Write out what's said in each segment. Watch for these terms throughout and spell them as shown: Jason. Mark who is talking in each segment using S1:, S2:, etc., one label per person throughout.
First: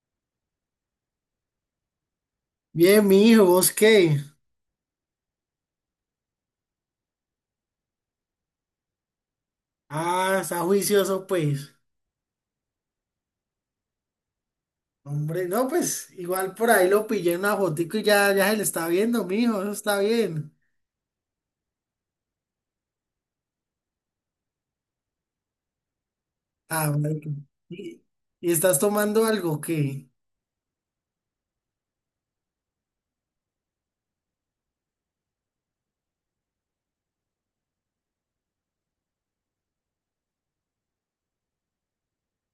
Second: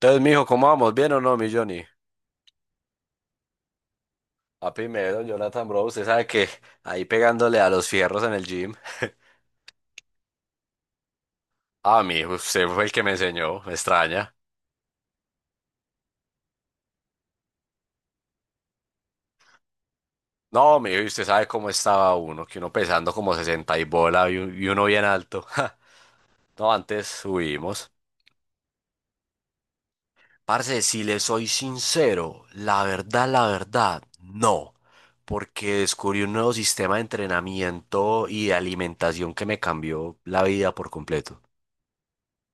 S1: Entonces, mijo, ¿cómo vamos? ¿Bien o no, mi Johnny?
S2: Bien, mi hijo, ¿vos qué?
S1: A primero, Jonathan, bro, usted sabe que ahí pegándole a los fierros en el gym.
S2: Ah, está juicioso, pues.
S1: Ah, mijo, usted fue el que me enseñó, me extraña.
S2: Hombre, no, pues igual por ahí lo pillé en una fotico y ya se le está viendo, mi hijo, eso está bien.
S1: No, mijo, y usted sabe cómo estaba uno, que uno pesando como 60 y bola y uno bien alto. No,
S2: Ah,
S1: antes
S2: marica.
S1: subimos.
S2: ¿Y, y estás tomando algo que?
S1: Parce, si le soy sincero, la verdad, no. Porque descubrí un nuevo sistema de entrenamiento y de alimentación que me cambió la vida por completo.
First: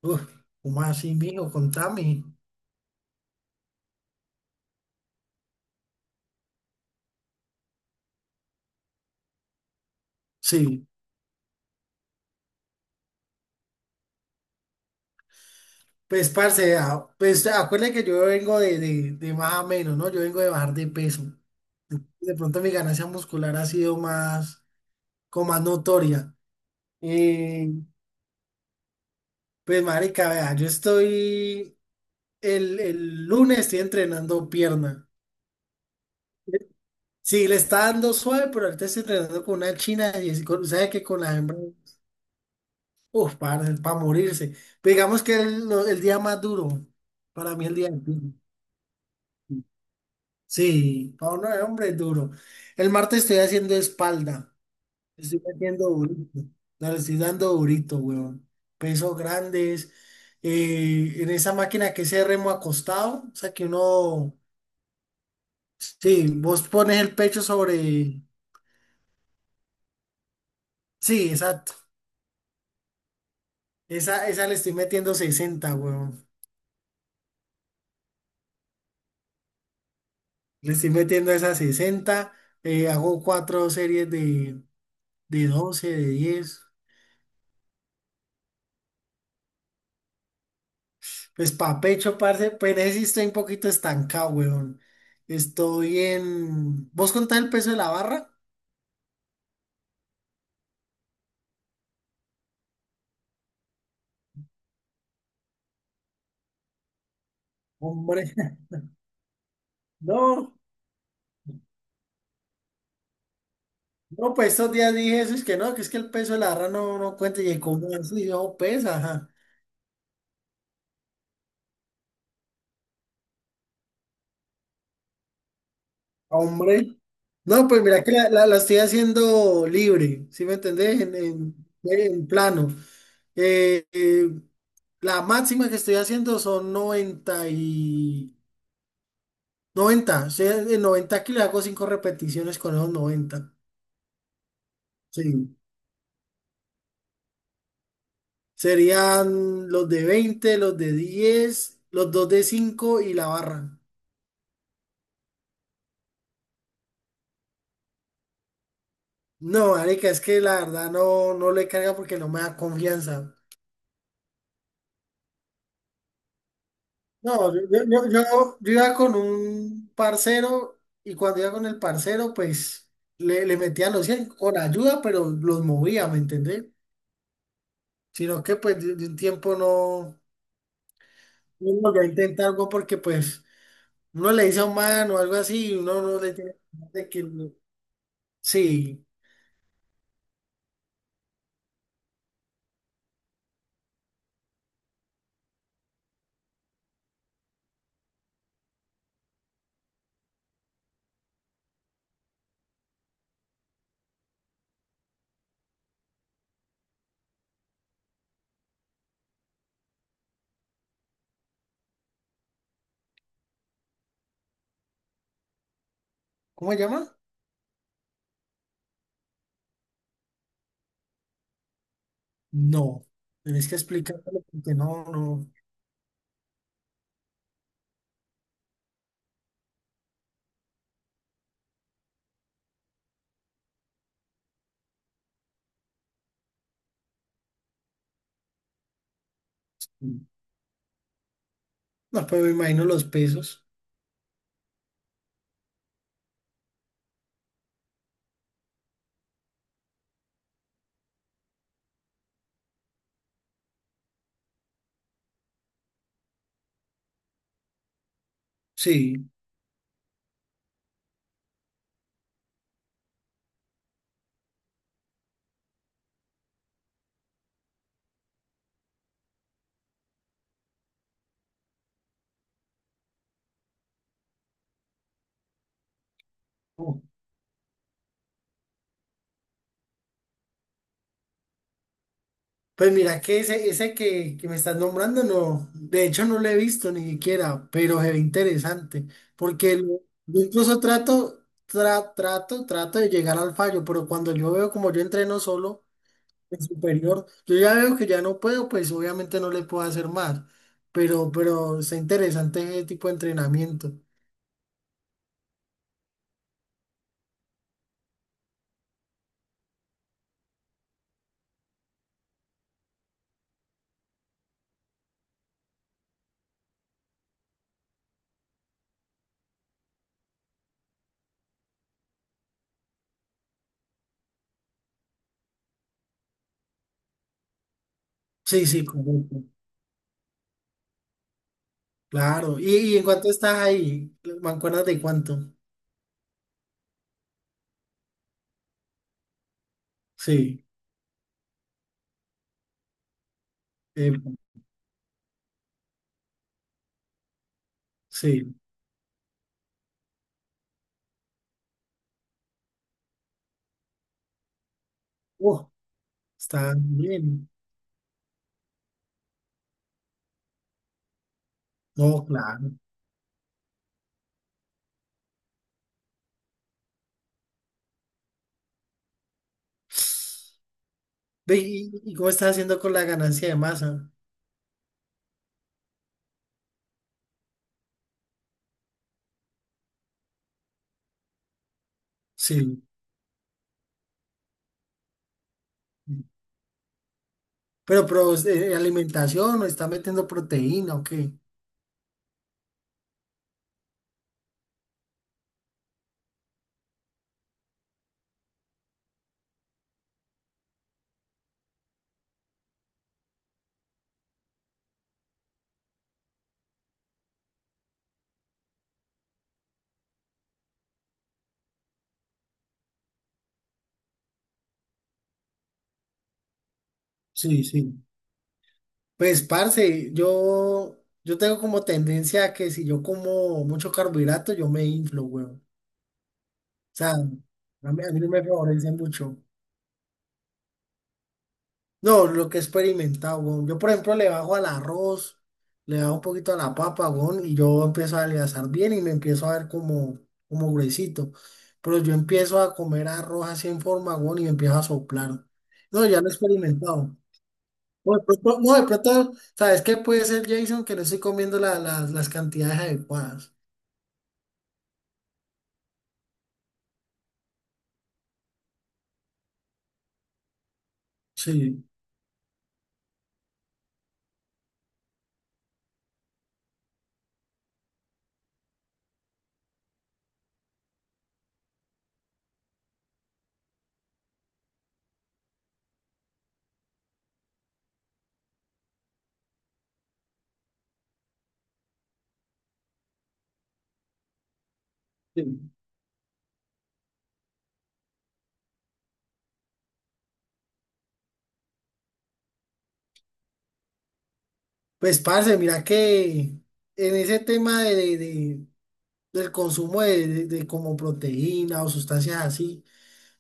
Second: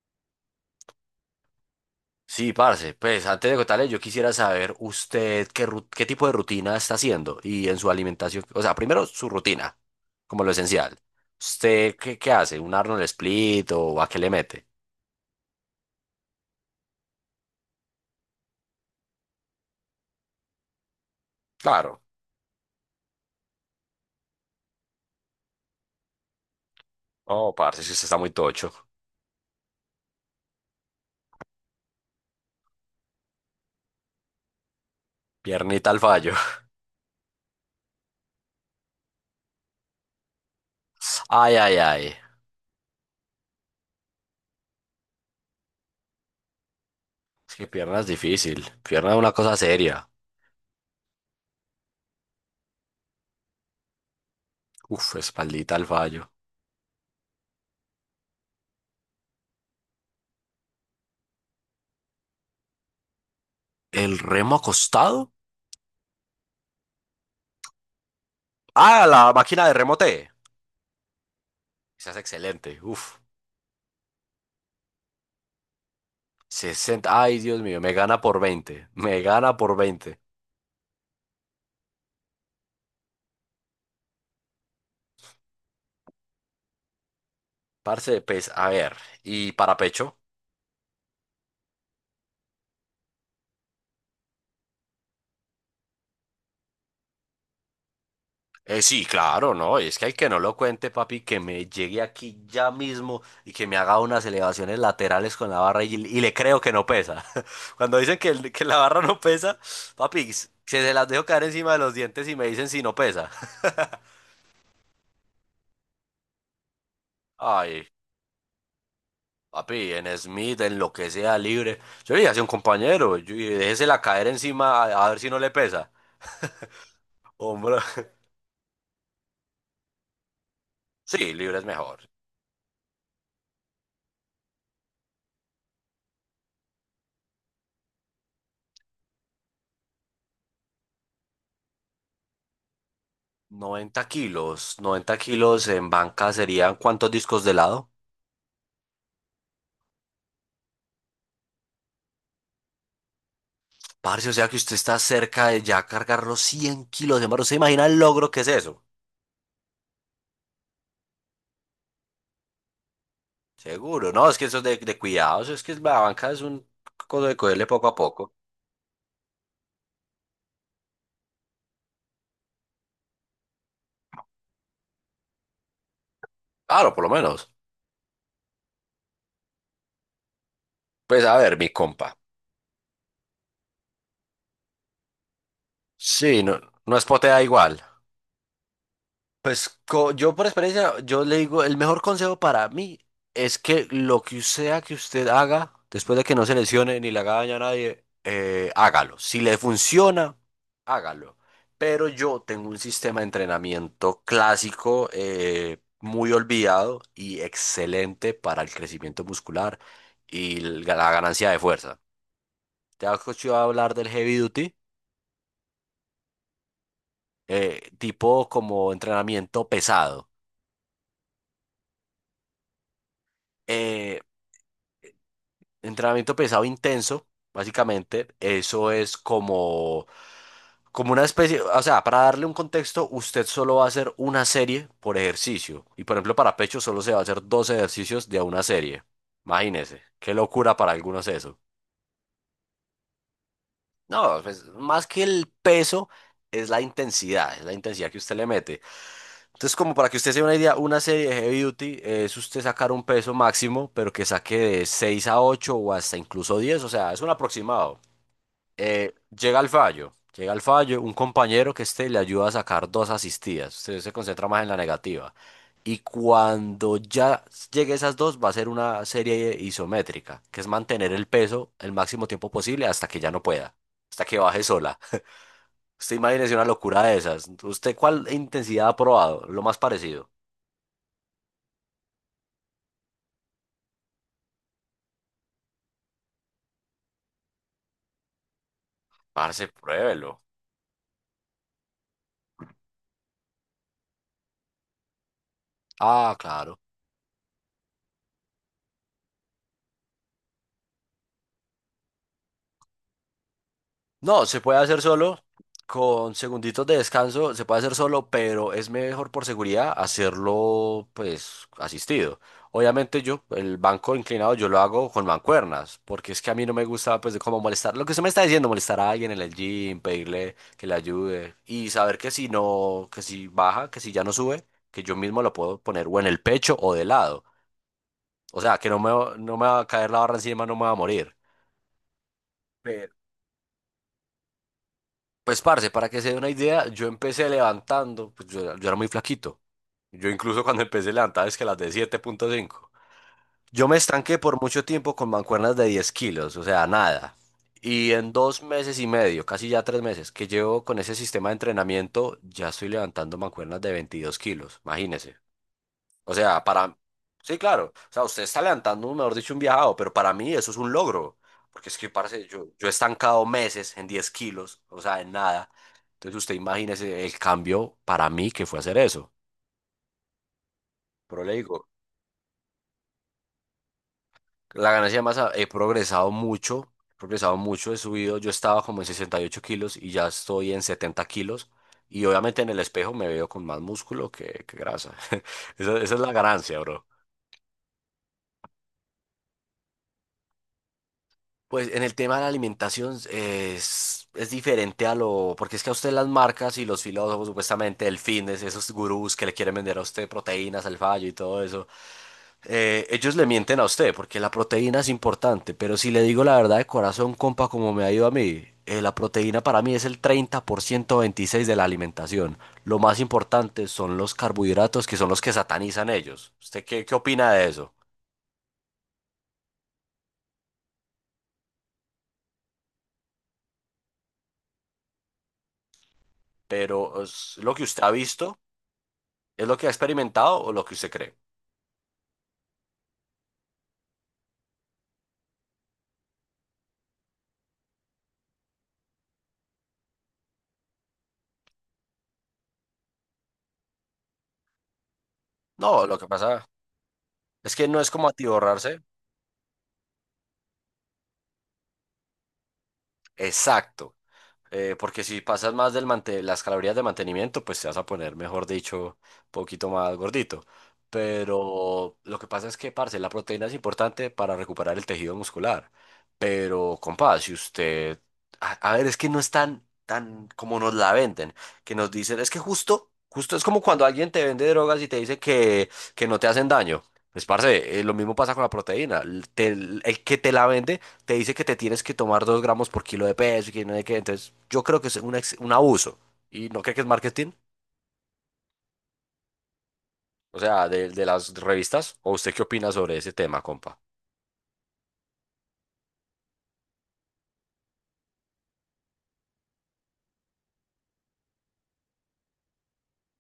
S2: Uf, ¿cómo así, mi hijo? Contame.
S1: Sí, parce, pues antes de contarle, yo quisiera saber usted qué tipo de rutina está haciendo y en su alimentación, o sea, primero su rutina, como lo
S2: Sí,
S1: esencial. ¿Usted qué hace? ¿Un Arnold Split o a qué le mete?
S2: pues, parce, ah, pues acuérdate que yo vengo de más a menos, ¿no? Yo vengo de bajar de peso.
S1: Claro.
S2: De pronto mi ganancia muscular ha sido más, como más notoria.
S1: Oh,
S2: Eh,
S1: parce, si usted está muy tocho.
S2: pues, marica, vea, yo estoy. El lunes estoy entrenando pierna.
S1: Piernita al fallo.
S2: Sí, le está dando suave, pero ahorita estoy entrenando con una china y sabe que con la
S1: Ay,
S2: hembra,
S1: ay, ay.
S2: uff, para morirse. Pero digamos que el día más duro,
S1: Es
S2: para
S1: que
S2: mí el día
S1: pierna
S2: más
S1: es
S2: duro.
S1: difícil. Pierna es una cosa seria.
S2: Sí, para uno de hombre es duro. El martes estoy haciendo espalda.
S1: Uf,
S2: Estoy
S1: espaldita al
S2: metiendo
S1: fallo.
S2: durito. No, le estoy dando durito, weón. Pesos grandes. En esa máquina que se remo acostado. O sea que
S1: ¿El
S2: uno.
S1: remo acostado?
S2: Sí, vos pones el pecho sobre.
S1: Ah, la máquina de remote.
S2: Sí, exacto.
S1: Esa es excelente. Uf.
S2: Esa le estoy metiendo 60, weón.
S1: Sesenta. Ay, Dios mío, me gana por veinte. Me gana por veinte.
S2: Le estoy metiendo esa 60. Hago cuatro series de, 12, de 10.
S1: Parce, pues, a ver. ¿Y para pecho?
S2: Pues pa' pecho, parce. Pero ese sí estoy un poquito estancado, weón. ¿Vos contás el peso de la barra?
S1: Sí, claro, no. Es que hay que no lo cuente, papi, que me llegue aquí ya mismo y que me haga unas elevaciones laterales con la barra y le creo que no pesa. Cuando dicen
S2: Hombre.
S1: que, el- que la barra no pesa, papi, se,
S2: No,
S1: se las dejo caer encima de los dientes y me dicen si no pesa.
S2: no, pues estos días dije eso, es que no, que es que el peso de la barra no, no cuenta. Y
S1: Ay,
S2: como así, yo pesa, ajá.
S1: papi, en Smith, en lo que sea libre. Yo le dije a un compañero, yo, y déjesela caer encima a ver si no le pesa.
S2: Hombre. No,
S1: Hombre.
S2: pues mira que la estoy haciendo libre, ¿sí me entendés? En,
S1: Sí,
S2: en-
S1: libre es mejor.
S2: en plano. Eh, eh, la máxima que estoy haciendo son 90 y noventa. O sea, de 90 kilos hago 5 repeticiones con esos 90.
S1: 90 kilos, noventa
S2: Sí.
S1: kilos en banca serían ¿cuántos discos de lado?
S2: Serían los de 20, los de 10, los dos de 5 y la barra.
S1: Parce, o sea que usted está cerca de ya cargar los 100 kilos. ¿De ¿hermano, se imagina el logro que es eso?
S2: No, marica, es que la verdad no, no le carga porque no me da confianza.
S1: Seguro, no, es que eso es de cuidados, es que la banca es un cosa de
S2: No, yo,
S1: cogerle
S2: yo,
S1: poco a
S2: yo- yo-
S1: poco.
S2: yo iba con un parcero y cuando iba con el parcero, pues le metía los 100 con ayuda, pero los movía, ¿me entendés?
S1: Claro, por lo menos.
S2: Sino que pues de un tiempo no,
S1: Pues a ver, mi
S2: no volví a
S1: compa.
S2: intentar algo porque pues uno le dice a un man o algo así y uno no
S1: Sí,
S2: le
S1: no,
S2: tiene
S1: no es
S2: de que...
S1: potea igual.
S2: Sí,
S1: Pues yo por experiencia, yo le digo, el mejor consejo para mí es que lo que sea que usted haga, después de que no se lesione ni le haga daño a nadie, hágalo. Si le funciona, hágalo. Pero yo tengo un sistema de entrenamiento clásico, muy olvidado y excelente para el crecimiento muscular y la ganancia de fuerza. ¿Te has escuchado hablar del heavy duty,
S2: ¿cómo se llama?
S1: tipo como entrenamiento pesado?
S2: No, tenés que
S1: Eh,
S2: explicarlo porque no, no,
S1: Entrenamiento pesado intenso, básicamente, eso es como una especie, o sea, para darle un contexto, usted solo va a hacer una serie por ejercicio. Y por ejemplo, para pecho solo se va a hacer dos ejercicios de una serie. Imagínese, qué locura para algunos eso.
S2: no, pero me imagino los pesos.
S1: No, pues más que el peso, es la intensidad que usted le mete. Entonces, como para que usted se dé una idea, una serie de heavy duty es usted sacar un peso máximo, pero que saque de 6 a 8 o hasta incluso diez, o sea, es un aproximado.
S2: Sí.
S1: Llega al fallo, un compañero que esté le ayuda a sacar dos asistidas, usted se concentra más en la negativa. Y cuando ya llegue a esas dos, va a ser una serie isométrica, que es mantener el peso el máximo tiempo posible hasta que ya no pueda, hasta que baje sola. Usted imagínese una locura de esas. ¿Usted cuál intensidad ha probado? Lo más parecido.
S2: Pues mira que ese que me estás nombrando, no, de hecho no lo he visto ni siquiera, pero se ve interesante,
S1: Parce,
S2: porque
S1: pruébelo.
S2: yo incluso trato de llegar al fallo, pero cuando yo veo como yo entreno solo
S1: Ah,
S2: en
S1: claro.
S2: superior, yo ya veo que ya no puedo, pues obviamente no le puedo hacer más, pero está interesante ese tipo de entrenamiento.
S1: No, se puede hacer solo, con segunditos de descanso, se puede hacer solo, pero es mejor por seguridad hacerlo pues asistido. Obviamente yo, el banco inclinado, yo lo hago con mancuernas, porque es que a mí no me gusta pues de cómo molestar, lo que usted me está diciendo, molestar a alguien en el gym, pedirle que le ayude y saber que si no, que si baja, que si ya no sube, que yo mismo lo puedo poner o en el pecho o de lado. O
S2: Sí,
S1: sea,
S2: sí,
S1: que
S2: correcto,
S1: no me va a caer la barra encima, no me va a morir.
S2: claro. ¿Y en cuánto estás ahí? ¿Mancuernas de cuánto?
S1: Pues, parce, para que se dé una idea, yo empecé levantando, pues yo era muy flaquito. Yo incluso
S2: Sí,
S1: cuando empecé a levantar es que las de 7.5. Yo me
S2: eh,
S1: estanqué por mucho tiempo con mancuernas de 10 kilos, o sea, nada. Y en
S2: sí.
S1: dos meses y medio, casi ya 3 meses, que llevo con ese sistema de entrenamiento, ya estoy levantando mancuernas de 22 kilos, imagínese.
S2: Uh,
S1: O sea,
S2: Está
S1: para.
S2: bien.
S1: Sí, claro. O sea, usted está levantando, mejor dicho, un viajado, pero para mí eso es un logro. Porque es que,
S2: No,
S1: parce, yo,
S2: claro.
S1: yo he estancado meses en 10 kilos, o sea, en nada. Entonces usted imagínese el cambio para mí que fue hacer eso. Pero le
S2: Ve,
S1: digo,
S2: ¿Y cómo estás haciendo con la ganancia de masa?
S1: la ganancia de masa, he progresado mucho, he progresado mucho, he subido. Yo estaba como en 68 kilos y ya estoy en 70 kilos. Y obviamente en el
S2: Sí.
S1: espejo me veo con más músculo que grasa. Esa es la ganancia, bro.
S2: Pero, alimentación, ¿o está metiendo proteína o qué?
S1: Pues en el tema de la alimentación es diferente a lo, porque es que a usted las marcas y los filósofos, supuestamente el fitness, esos gurús que le quieren vender a usted proteínas al fallo y todo eso, ellos le mienten a usted porque la proteína es importante, pero si le digo la verdad de corazón, compa, como me ha ido a mí, la proteína para mí es el 30% 26 de la alimentación. Lo más importante son los carbohidratos que son los que satanizan ellos. ¿Usted qué opina
S2: Sí,
S1: de
S2: sí.
S1: eso?
S2: Pues, parce, yo tengo como tendencia a que si yo como mucho carbohidrato, yo me inflo, weón. O sea, a
S1: Pero es lo que usted
S2: mí,
S1: ha
S2: a mí no me
S1: visto.
S2: favorece mucho.
S1: ¿Es lo que ha experimentado o lo que usted cree?
S2: No, lo que he experimentado, weón. Yo, por ejemplo, le bajo al arroz, le bajo un poquito a la papa, weón, y yo empiezo a adelgazar bien y me empiezo a ver como gruesito. Pero yo empiezo a comer arroz así en forma, weón, y me empiezo a soplar. No,
S1: No, lo
S2: ya
S1: que
S2: lo he
S1: pasa
S2: experimentado.
S1: es que no es
S2: No, de
S1: como
S2: pronto, no, de
S1: atiborrarse.
S2: pronto, ¿sabes qué puede ser, Jason? Que no estoy comiendo las cantidades adecuadas.
S1: Exacto. Porque si pasas más del las calorías de mantenimiento, pues te vas a poner, mejor dicho, poquito más gordito.
S2: Sí,
S1: Pero lo que pasa es que, parce, la proteína es importante para recuperar el tejido muscular. Pero, compadre, si usted. A ver, es que no es tan, tan como nos la venden, que nos dicen, es que justo, justo es como cuando alguien te vende drogas y te dice que no te hacen daño. Pues, parce, lo mismo pasa con la proteína. El que te la vende te dice que te tienes que tomar 2 gramos por kilo de peso y que no sé qué. Entonces, yo creo que es un, ex-
S2: sí.
S1: un abuso. ¿Y no cree que es marketing? O sea, de las revistas. ¿O usted qué opina sobre ese tema, compa?
S2: Pues, parce, mira que en ese tema del consumo de como proteína o sustancias así.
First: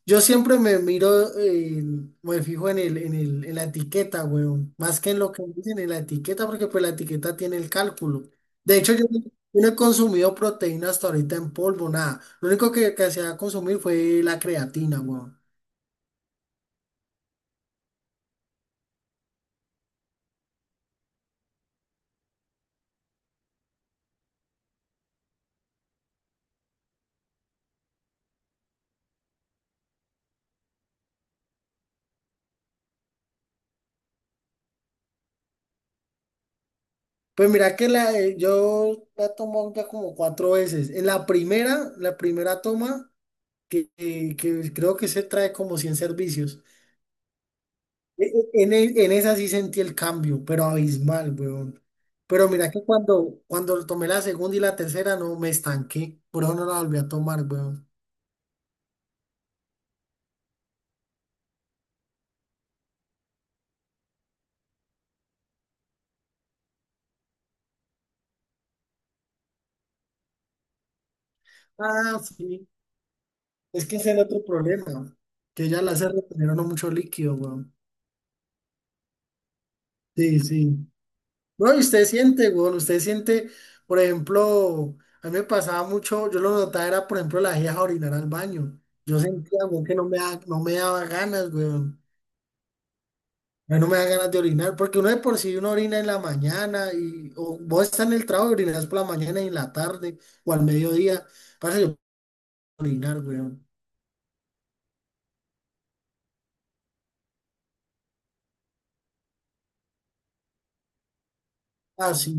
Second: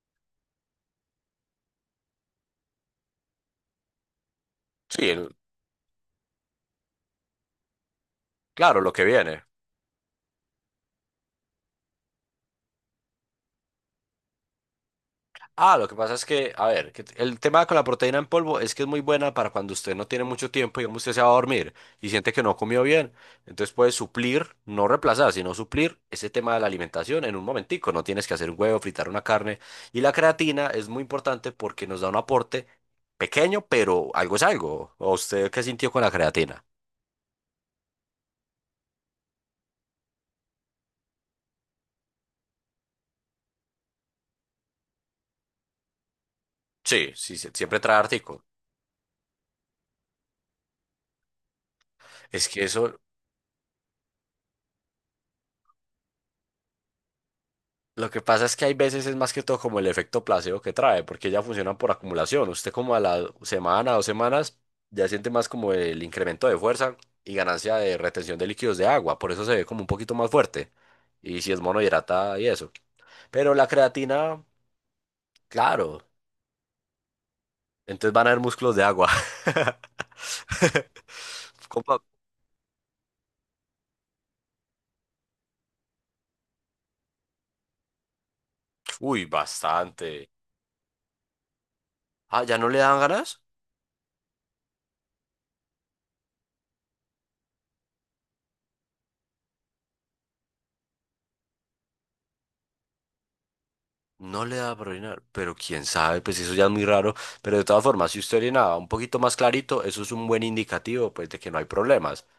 S2: Yo siempre me miro, me fijo en la etiqueta, weón. Más
S1: Sí,
S2: que en lo que dicen en la etiqueta, porque pues la etiqueta tiene el cálculo. De
S1: claro, lo
S2: hecho,
S1: que
S2: yo, no
S1: viene.
S2: yo no he consumido proteína hasta ahorita en polvo, nada. Lo único que hacía consumir fue la creatina, weón.
S1: Ah, lo que pasa es que, a ver, que el tema con la proteína en polvo es que es muy buena para cuando usted no tiene mucho tiempo, digamos, usted se va a dormir y siente que no comió bien. Entonces puede suplir, no reemplazar, sino suplir ese tema de la alimentación en un momentico. No tienes que hacer un huevo, fritar una carne. Y la creatina es muy importante porque nos da un aporte pequeño, pero algo es algo. ¿O usted qué sintió con la creatina?
S2: Pues mira que yo la tomo ya como cuatro veces. En la primera toma, que creo que se trae como 100 servicios.
S1: Sí, sí, siempre trae
S2: E-
S1: artículo.
S2: e- En, e- en esa sí sentí el cambio, pero abismal, weón.
S1: Es
S2: Pero
S1: que
S2: mira que
S1: eso.
S2: cuando tomé la segunda y la tercera, no me estanqué. Por eso no la volví a tomar, weón.
S1: Lo que pasa es que hay veces es más que todo como el efecto placebo que trae, porque ya funcionan por acumulación. Usted como a la semana, dos semanas, ya siente más como el incremento de fuerza y ganancia de retención de líquidos de agua, por eso se ve como un poquito más fuerte. Y si es
S2: Ah,
S1: monohidrata y
S2: sí.
S1: eso. Pero la
S2: Es que ese era otro
S1: creatina,
S2: problema. Que ya la
S1: claro,
S2: hace retener a uno mucho líquido, weón.
S1: entonces van a haber músculos de agua.
S2: Sí, sí. No, y
S1: Compa-
S2: usted siente, weón, usted siente, por ejemplo, a mí me pasaba mucho, yo lo notaba era, por ejemplo, la a orinar al baño. Yo
S1: Uy,
S2: sentía, weón, que no me
S1: bastante.
S2: daba, no me daba ganas, weón.
S1: Ah, ¿ya no le dan ganas?
S2: Ya no me da ganas de orinar, porque uno de por sí uno orina en la mañana y o vos estás en el trabajo y orinas por la mañana y en la tarde o al mediodía. Pasa yo puedo orinar, weón.
S1: No le da por orinar, pero quién sabe, pues eso ya es muy raro. Pero de todas formas, si usted orinaba un poquito más clarito, eso es un buen indicativo, pues, de que no hay
S2: Ah,
S1: problemas.
S2: sí,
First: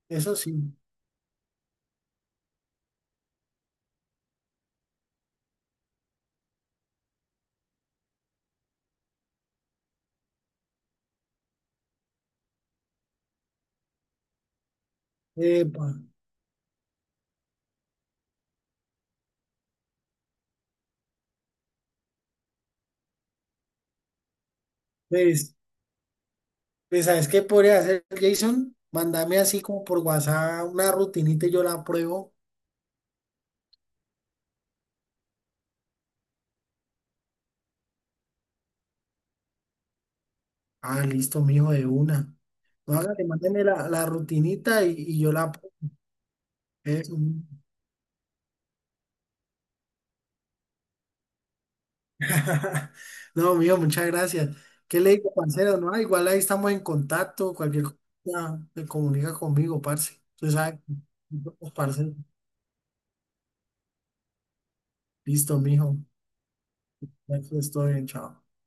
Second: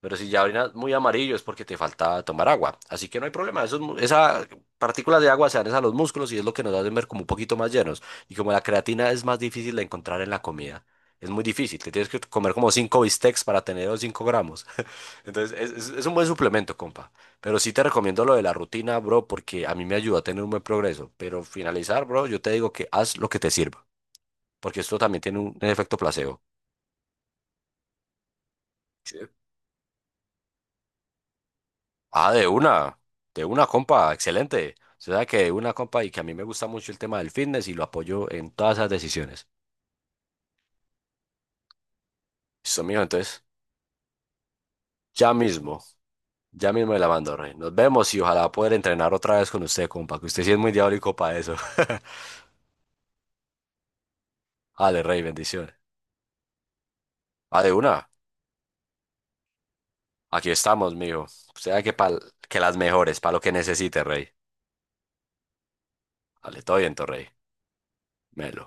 S1: Pero si
S2: eso
S1: ya
S2: sí.
S1: orinas muy amarillo es porque te falta tomar agua. Así que no hay problema. Esos mu- Esas partículas de agua se dan es a los músculos y es lo que nos hace ver como un poquito más llenos. Y como la creatina es más difícil de encontrar en la comida, es muy difícil. Te tienes que comer como cinco bistecs para tener los 5 gramos. Entonces, es,
S2: Epa,
S1: es- es un buen suplemento, compa. Pero sí te recomiendo lo de la rutina, bro, porque a mí me ayuda a tener un buen progreso. Pero finalizar, bro, yo te digo que haz lo que te sirva, porque esto también tiene
S2: pues,
S1: un efecto placebo.
S2: ¿sabes qué podría hacer, Jason?
S1: Sí.
S2: Mándame así como por WhatsApp una rutinita y yo la
S1: Ah,
S2: pruebo.
S1: de una, compa, excelente. Usted sabe que de una, compa, y que a mí me gusta mucho el tema del fitness y lo apoyo en todas esas decisiones.
S2: Ah, listo, mijo, de una.
S1: Listo,
S2: No,
S1: mijo,
S2: hágale,
S1: entonces,
S2: mándeme la rutinita y yo
S1: ya
S2: la pruebo.
S1: mismo, ya mismo me la
S2: Eso.
S1: mando, rey. Nos vemos y ojalá poder entrenar otra vez con usted, compa, que usted sí es muy diabólico para eso.
S2: No, mío, muchas gracias. ¿Qué
S1: Ale,
S2: le
S1: rey,
S2: digo,
S1: bendiciones.
S2: parcero? No, igual ahí estamos en contacto.
S1: Ah, de
S2: Cualquier
S1: una.
S2: cosa se comunica conmigo, parce.
S1: Aquí
S2: Usted sabe,
S1: estamos, mijo. Usted
S2: que
S1: sabe que,
S2: parce.
S1: que las mejores, para lo que necesite, rey.
S2: Listo, mijo.
S1: Vale, todo bien, rey.
S2: Ya que estoy bien, chao.
S1: Melo.